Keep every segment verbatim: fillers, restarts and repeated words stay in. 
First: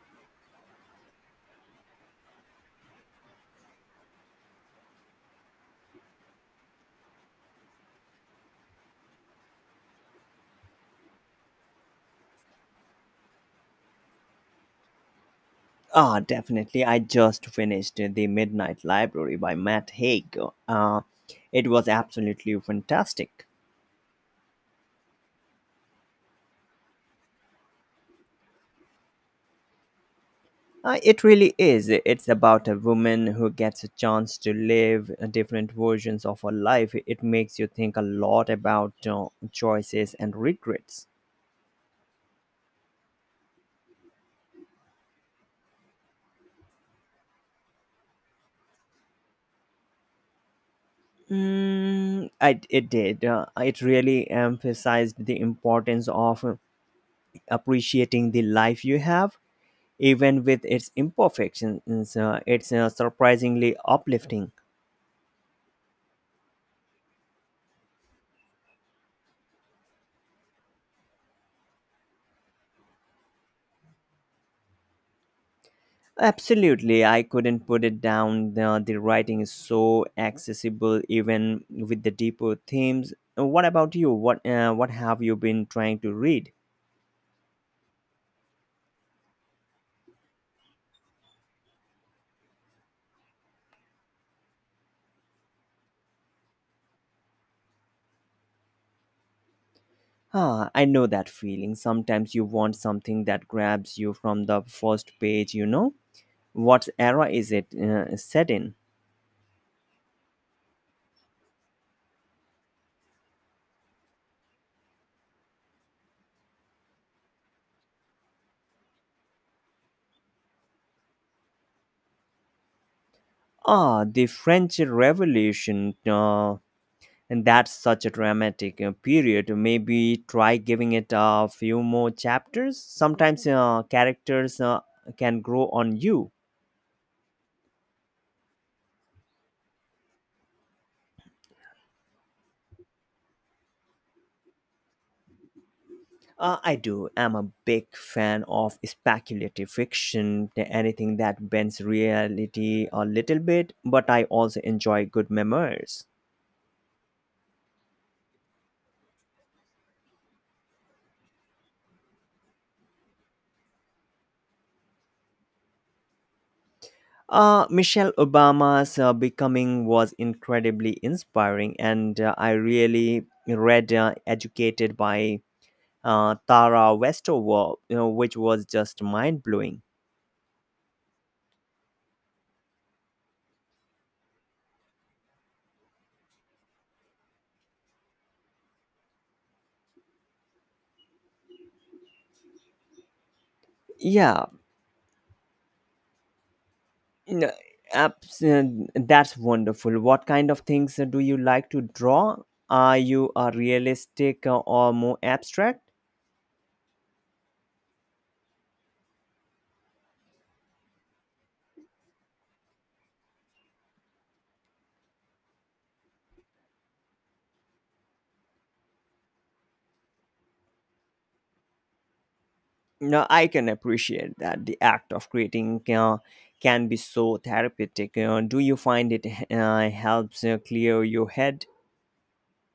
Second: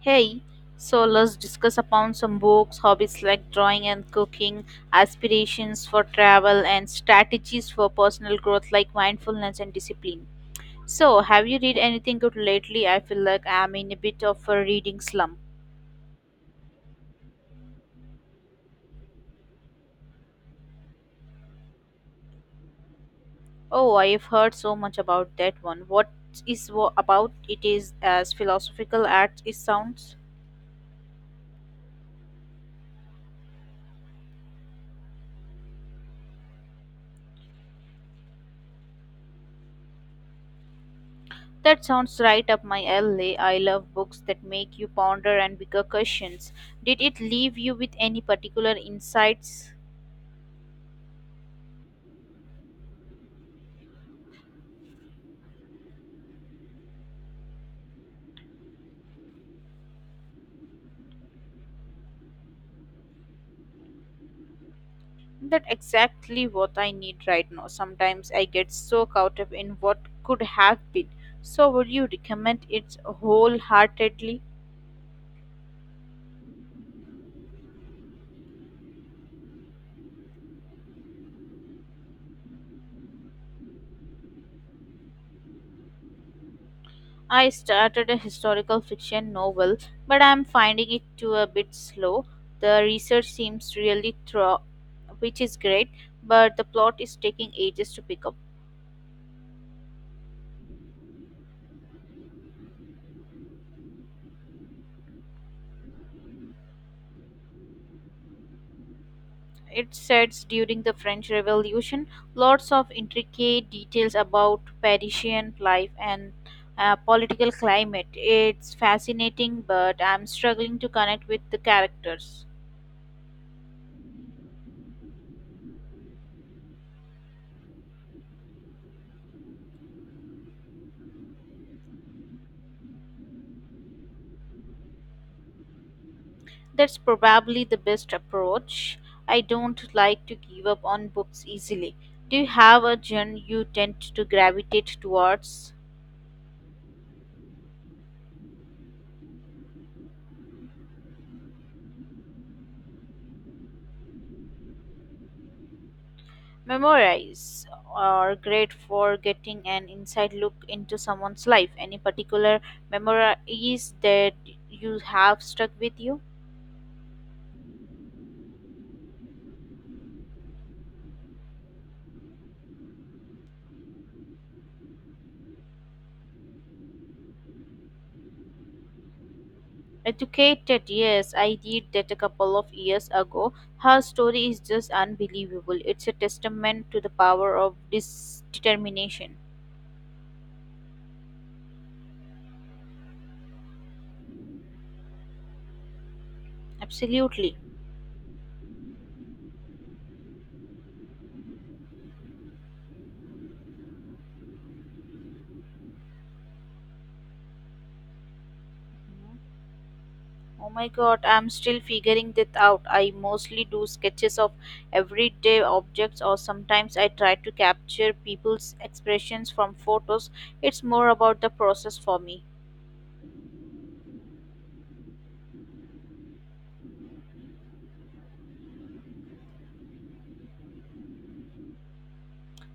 Hey, so let's discuss upon some books, hobbies like drawing and cooking, aspirations for travel, and strategies for personal growth like mindfulness and discipline. So, have you read anything good lately? I feel like I'm in a bit of a reading slump. Ah, definitely. I just finished The Midnight Library by Matt Haig. Uh, it was absolutely fantastic. Oh, I have heard so much about that one. What is wo- about it is as philosophical as it sounds? Uh, it really is. It's about a woman who gets a chance to live different versions of her life. It makes you think a lot about uh, choices and regrets. That sounds right up my alley. I love books that make you ponder and bigger questions. Did it leave you with any particular insights? Mm, I, it did. Uh, it really emphasized the importance of appreciating the life you have even with its imperfections. Uh, it's uh, surprisingly uplifting. That exactly what I need right now. Sometimes I get so caught up in what could have been. So would you recommend it wholeheartedly? Absolutely, I couldn't put it down. The, the writing is so accessible, even with the deeper themes. What about you? What uh, what have you been trying to read? I started a historical fiction novel, but I'm finding it to a bit slow. The research seems really thorough, which is great, but the plot is taking ages to pick up. Ah, I know that feeling. Sometimes you want something that grabs you from the first page. You know, what era is it uh, set in? It sets during the French Revolution, lots of intricate details about Parisian life and uh, political climate. It's fascinating, but I'm struggling to connect with the characters. Ah, the French Revolution. Uh, and that's such a dramatic uh, period. Maybe try giving it a few more chapters. Sometimes uh, characters uh, can grow on you. That's probably the best approach. I don't like to give up on books easily. Do you have a genre you tend to gravitate towards? uh, I do. I'm a big fan of speculative fiction, th- anything that bends reality a little bit, but I also enjoy good memoirs. Memoirs are great for getting an inside look into someone's life. Any particular memoirs that you have stuck with you? uh, Michelle Obama's uh, Becoming was incredibly inspiring, and uh, I really read uh, Educated by uh, Tara Westover, you know, which was just mind blowing. Educated, yes, I did that a couple of years ago. Her story is just unbelievable. It's a testament to the power of this determination. Yeah. n- Absolutely. abs- uh, that's wonderful. What kind of things uh, do you like to draw? Are you a realistic uh, or more abstract? Oh my god, I'm still figuring that out. I mostly do sketches of everyday objects, or sometimes I try to capture people's expressions from photos. It's more about the process for me. No, I can appreciate that. The act of creating uh, can be so therapeutic. Uh, do you find it uh, helps uh, clear your head?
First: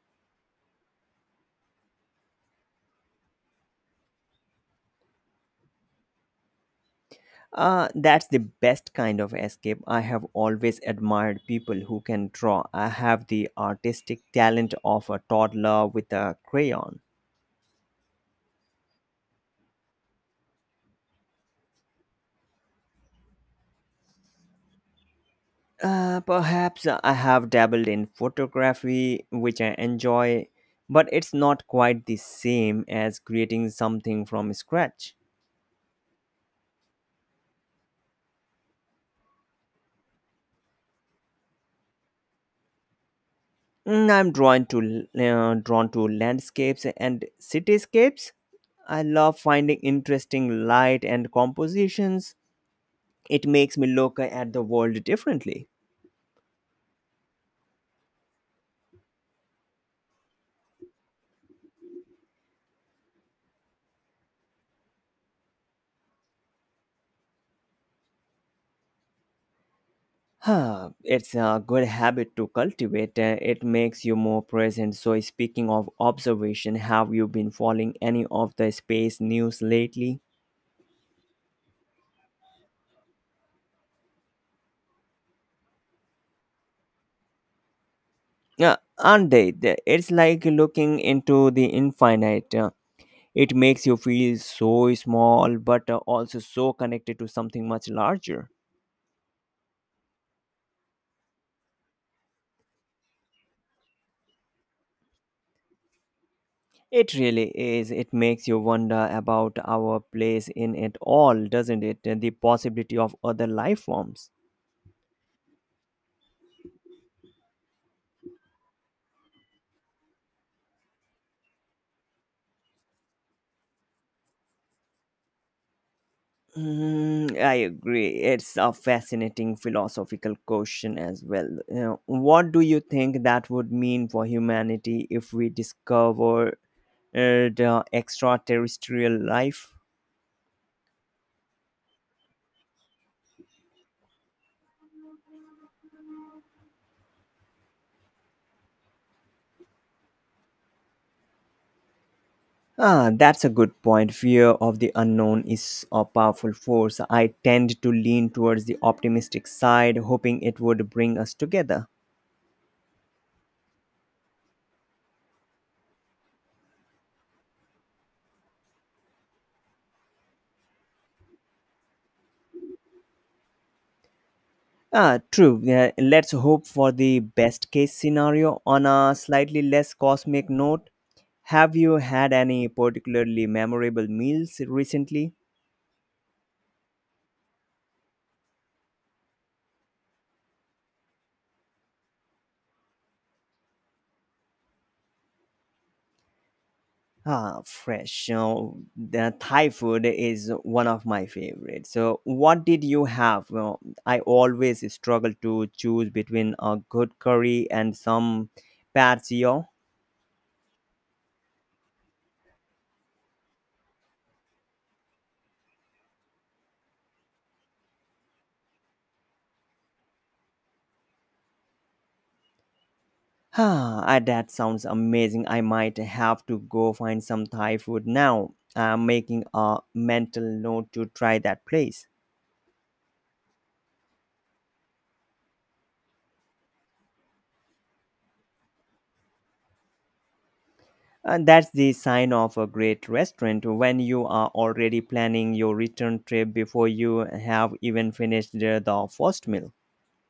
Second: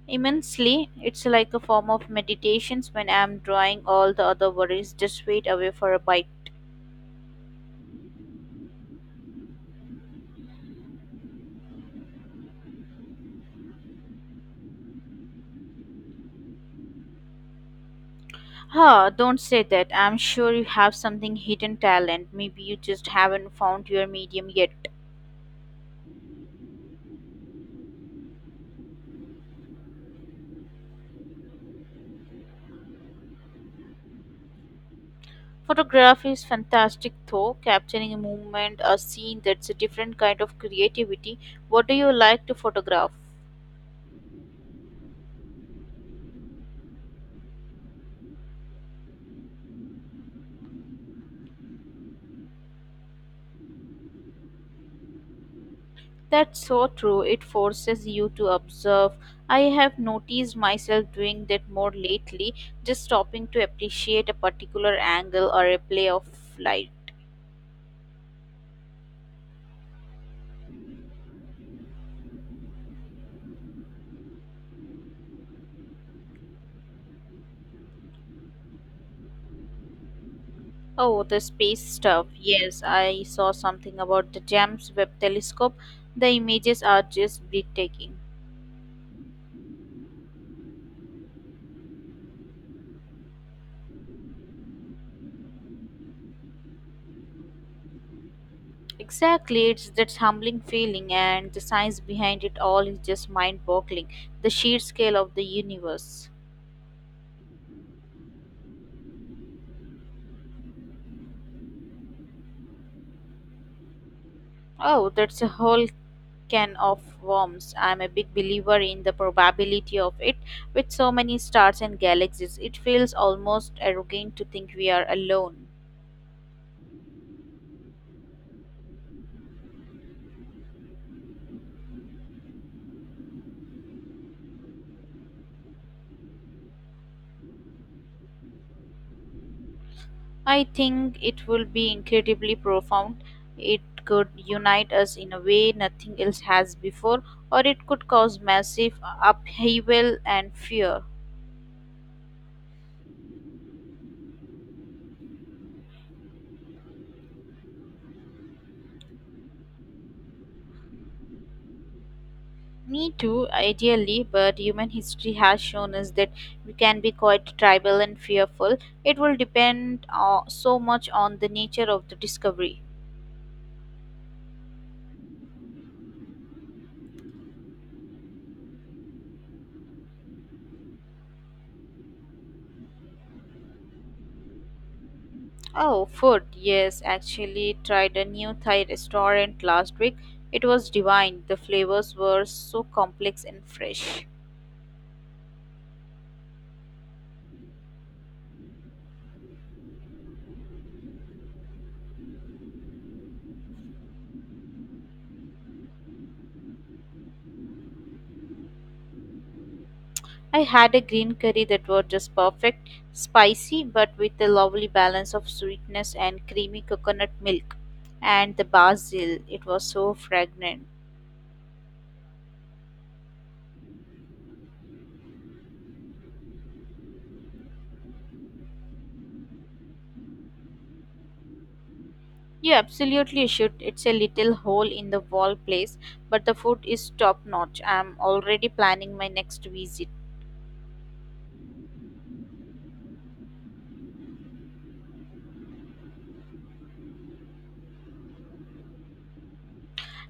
Immensely, it's like a form of meditations when I'm drawing all the other worries just wait away for a bite. Uh, that's the best kind of escape. I have always admired people who can draw. I have the artistic talent of a toddler with a crayon. Huh, don't say that. I'm sure you have something hidden talent. Maybe you just haven't found your medium yet. Uh, perhaps. I have dabbled in photography, which I enjoy, but it's not quite the same as creating something from scratch. Photography is fantastic though, capturing a movement, a scene that's a different kind of creativity. What do you like to photograph? Mm, I'm drawn to uh, drawn to landscapes and cityscapes. I love finding interesting light and compositions. It makes me look at the world differently. That's so true. It forces you to observe. I have noticed myself doing that more lately, just stopping to appreciate a particular angle or a play of light. Huh, it's a good habit to cultivate. uh, It makes you more present. So, speaking of observation, have you been following any of the space news lately? Oh, the space stuff. Yes, I saw something about the James Webb Telescope. The images are just breathtaking. Yeah, aren't they? The- It's like looking into the infinite. uh, It makes you feel so small, but uh, also so connected to something much larger. Exactly, it's that humbling feeling, and the science behind it all is just mind boggling. The sheer scale of the universe. It really is. It makes you wonder about our place in it all, doesn't it? And the possibility of other life forms. Oh, that's a whole can of worms. I'm a big believer in the probability of it. With so many stars and galaxies, it feels almost arrogant to think we are alone. Mm, I agree. It's a fascinating philosophical question as well. You know, what do you think that would mean for humanity if we discovered uh, the extraterrestrial life? I think it will be incredibly profound. It could unite us in a way nothing else has before, or it could cause massive upheaval and fear. Ah, that's a good point. Fear of the unknown is a powerful force. I tend to lean towards the optimistic side, hoping it would bring us together. Me too, ideally, but human history has shown us that we can be quite tribal and fearful. It will depend uh, so much on the nature of the discovery. Ah, true. Yeah, let's hope for the best case scenario. On a slightly less cosmic note, have you had any particularly memorable meals recently? Oh, food. Yes, actually tried a new Thai restaurant last week. It was divine. The flavors were so complex and fresh. Ah, fresh. So the Thai food is one of my favorites. So, what did you have? Well, I always struggle to choose between a good curry and some pad see ew. I had a green curry that was just perfect, spicy but with a lovely balance of sweetness and creamy coconut milk. And the basil, it was so fragrant. Ah, ah, that sounds amazing. I might have to go find some Thai food now. I'm making a mental note to try that place. You absolutely should. It's a little hole in the wall place, but the food is top notch. I'm already planning my next visit. And that's the sign of a great restaurant, when you are already planning your return trip before you have even finished the the first meal.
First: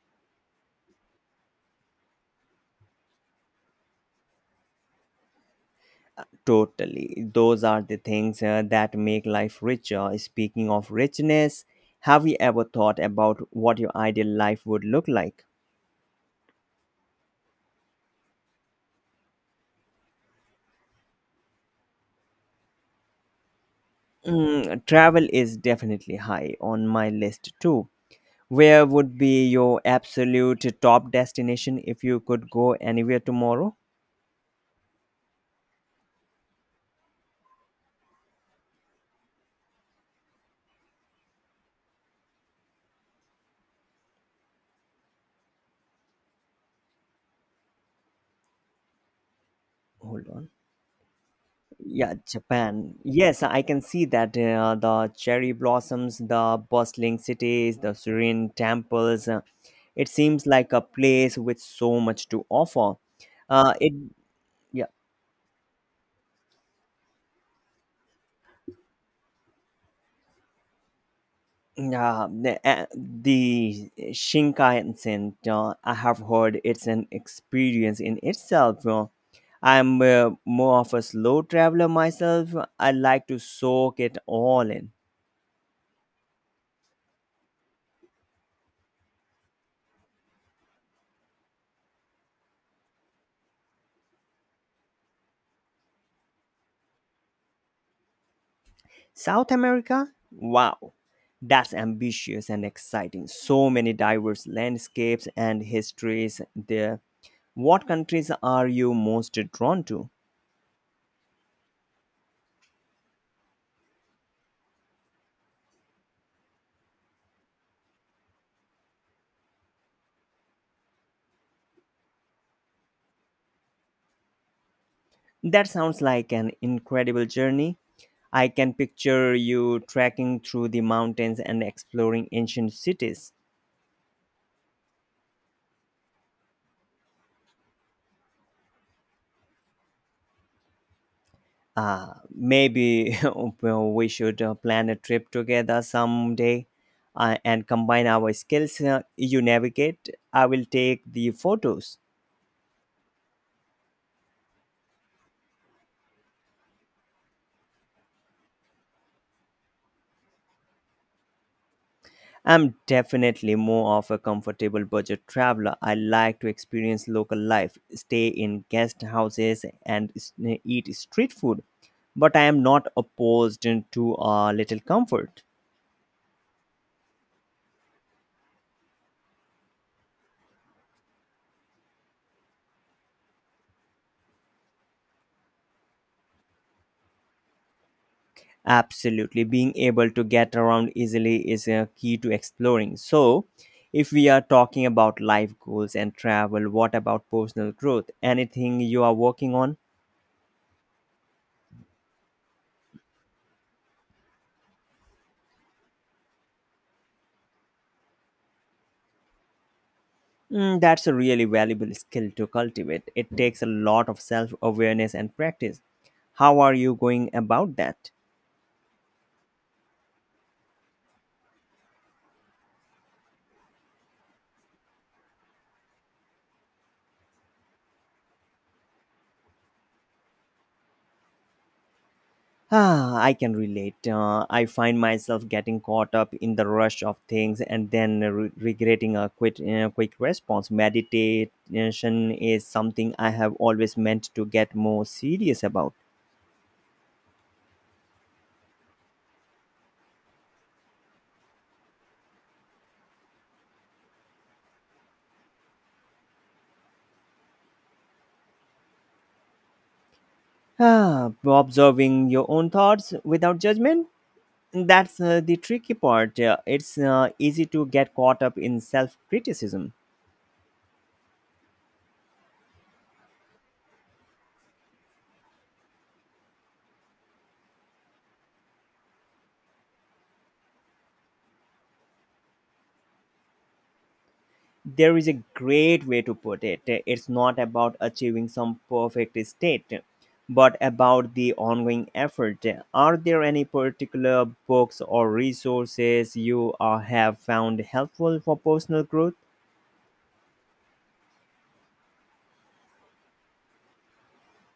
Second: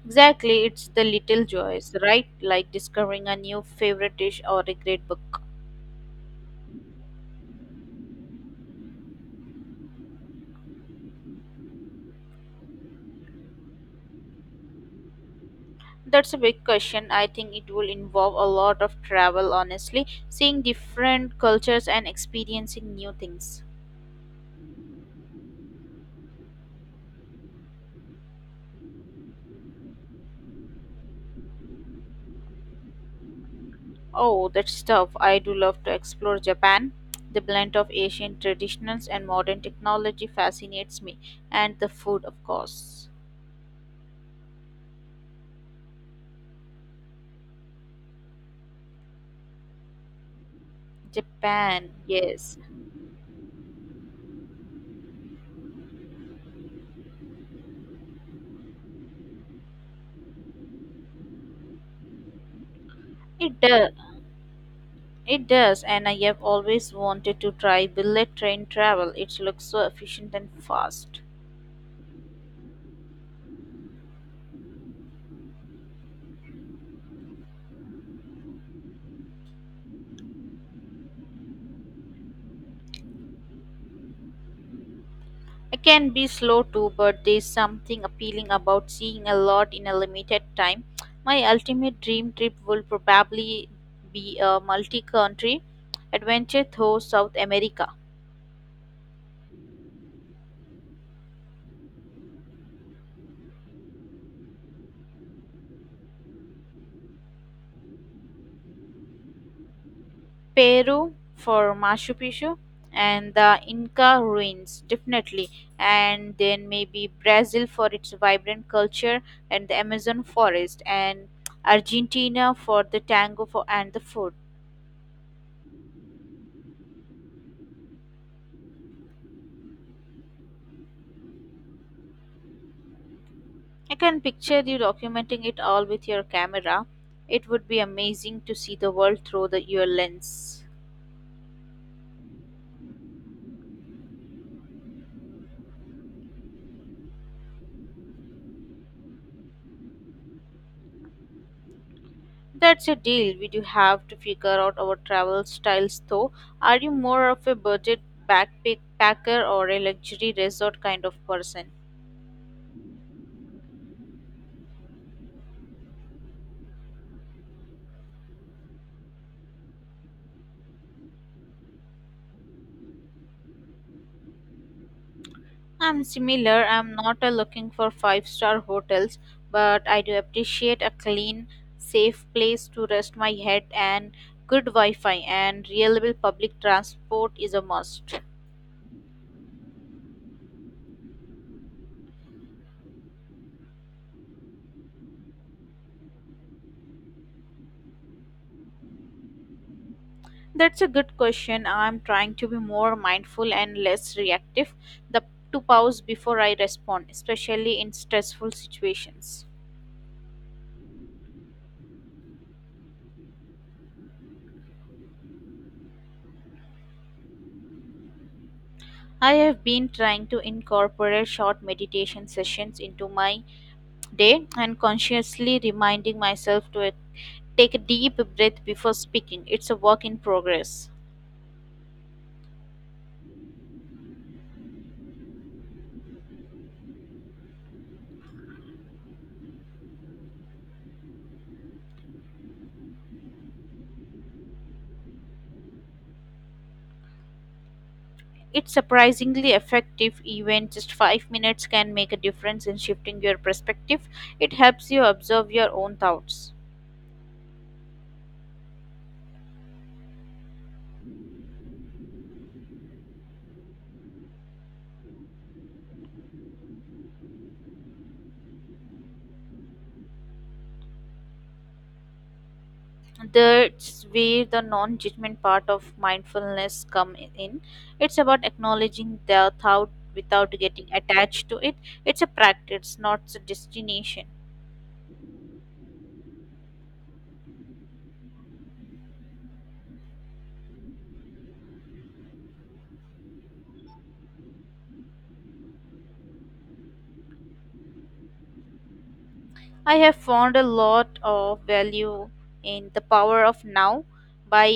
Exactly, it's the little joys, right? Like discovering a new favorite dish or a great book. Totally. Those are the things uh, that make life richer. Speaking of richness, have you ever thought about what your ideal life would look like? That's a big question. I think it will involve a lot of travel, honestly, seeing different cultures and experiencing new things. Mm, travel is definitely high on my list too. Where would be your absolute top destination if you could go anywhere tomorrow? Oh, that's tough. I do love to explore Japan. The blend of Asian traditions and modern technology fascinates me, and the food, of course. Hold on. Japan, Yeah, yes. Japan. Yes, I can see that. Uh, the cherry blossoms, the bustling cities, the serene temples. uh, it seems like a place with so much to offer. It Uh, does. it yeah. It does, and I have always wanted to try bullet train travel. It looks so efficient and fast. Uh, the, uh, the Shinkansen, uh, I have heard it's an experience in itself. uh, I'm uh, more of a slow traveler myself. I like to soak it all in. I can be slow too, but there's something appealing about seeing a lot in a limited time. My ultimate dream trip will probably be a multi country adventure through South America. South America? Wow, that's ambitious and exciting. So many diverse landscapes and histories there. What countries are you most drawn to? Peru for Machu Picchu and the Inca ruins, definitely. And then maybe Brazil for its vibrant culture and the Amazon forest, and Argentina for the tango for, and the food. That sounds like an incredible journey. I can picture you trekking through the mountains and exploring ancient cities. I can picture you documenting it all with your camera. It would be amazing to see the world through the, your lens. Uh, maybe. Well, we should uh, plan a trip together someday uh, and combine our skills. Uh, you navigate, I will take the photos. That's a deal. We do have to figure out our travel styles though. Are you more of a budget backpacker or a luxury resort kind of person? I'm definitely more of a comfortable budget traveler. I like to experience local life, stay in guest houses, and s- eh, eat street food. But I am not opposed to a little comfort. I'm similar. I'm not a looking for five star hotels, but I do appreciate a clean, safe place to rest my head and good Wi Fi and reliable public transport is a must. Absolutely, being able to get around easily is a key to exploring. So, if we are talking about life goals and travel, what about personal growth? Anything you are working on? That's a good question. I'm trying to be more mindful and less reactive. The to pause before I respond, especially in stressful situations. Mm, that's a really valuable skill to cultivate. It takes a lot of self awareness and practice. How are you going about that? I have been trying to incorporate short meditation sessions into my day and consciously reminding myself to take a deep breath before speaking. It's a work in progress. Ah, I can relate. Uh, I find myself getting caught up in the rush of things and then re- regretting a quick, uh, quick response. Meditation is something I have always meant to get more serious about. It's surprisingly effective, even just five minutes can make a difference in shifting your perspective. It helps you observe your own thoughts. Ah, observing your own thoughts without judgment, that's uh, the tricky part. Uh, it's uh, easy to get caught up in self criticism. That's where the non-judgment part of mindfulness come in. It's about acknowledging the thought without getting attached to it. It's a practice, not a destination. There is a great way to put it. It's not about achieving some perfect state, but about the ongoing effort. Are there any particular books or resources you uh, have found helpful for personal growth? I have found a lot of value in The Power of Now by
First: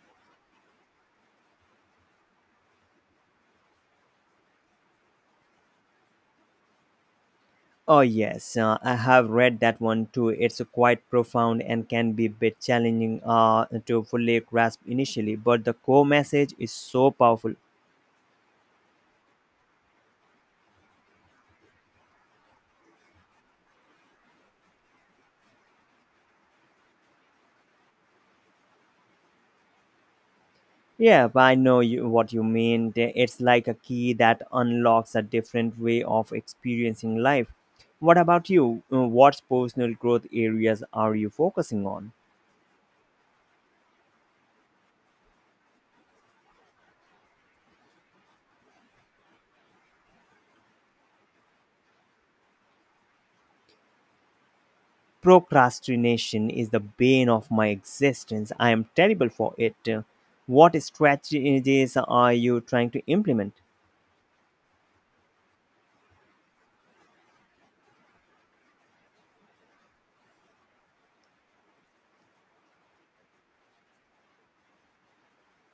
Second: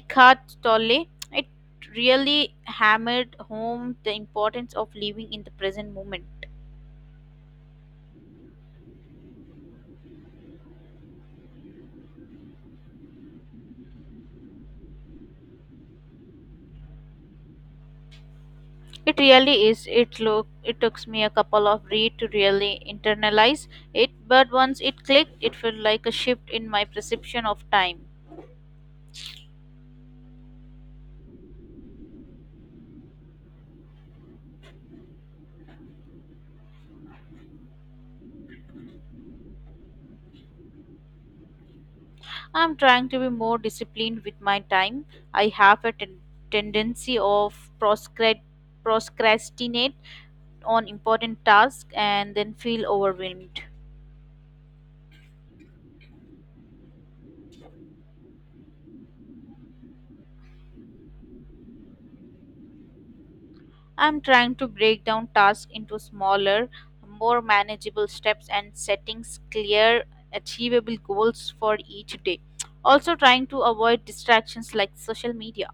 Eckhart Tolle. It really hammered home the importance of living in the present moment. Oh, yes, uh, I have read that one too. It's quite profound and can be a bit challenging uh, to fully grasp initially, but the core message is so powerful. It really is. It look it took me a couple of read to really internalize it, but once it clicked, it felt like a shift in my perception of time. Yeah, but I know you, what you mean. The- It's like a key that unlocks a different way of experiencing life. What about you? Uh, What personal growth areas are you focusing on? I'm trying to be more disciplined with my time. I have a ten- tendency of proscrat- procrastinate on important tasks and then feel overwhelmed. Procrastination is the bane of my existence. I am terrible for it. What strategies are you trying to implement? I'm trying to break down tasks into smaller, more manageable steps and setting clear, achievable goals for each day. Also, trying to avoid distractions like social media.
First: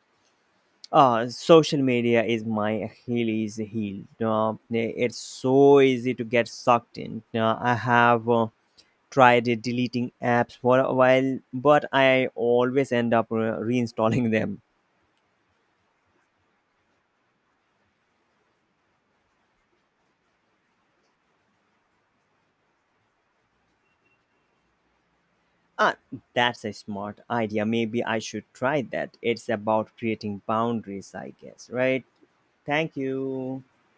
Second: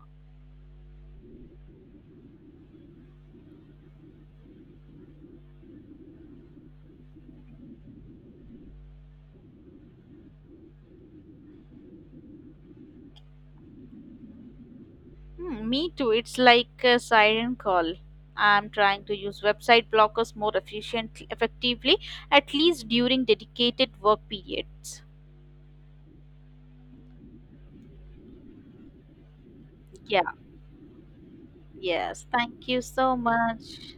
uh Social media is my Achilles heel. Uh, it's so easy to get sucked in. Uh, i have uh, tried uh, deleting apps for a while, but I always end up uh, reinstalling them. Hmm, me too, it's like a siren call. I'm trying to use website blockers more efficiently, effectively, at least during dedicated work periods. ah that's a smart idea. Maybe I should try that. It's about Yeah, creating boundaries, I guess, right? yes. Thank you Thank so you. much.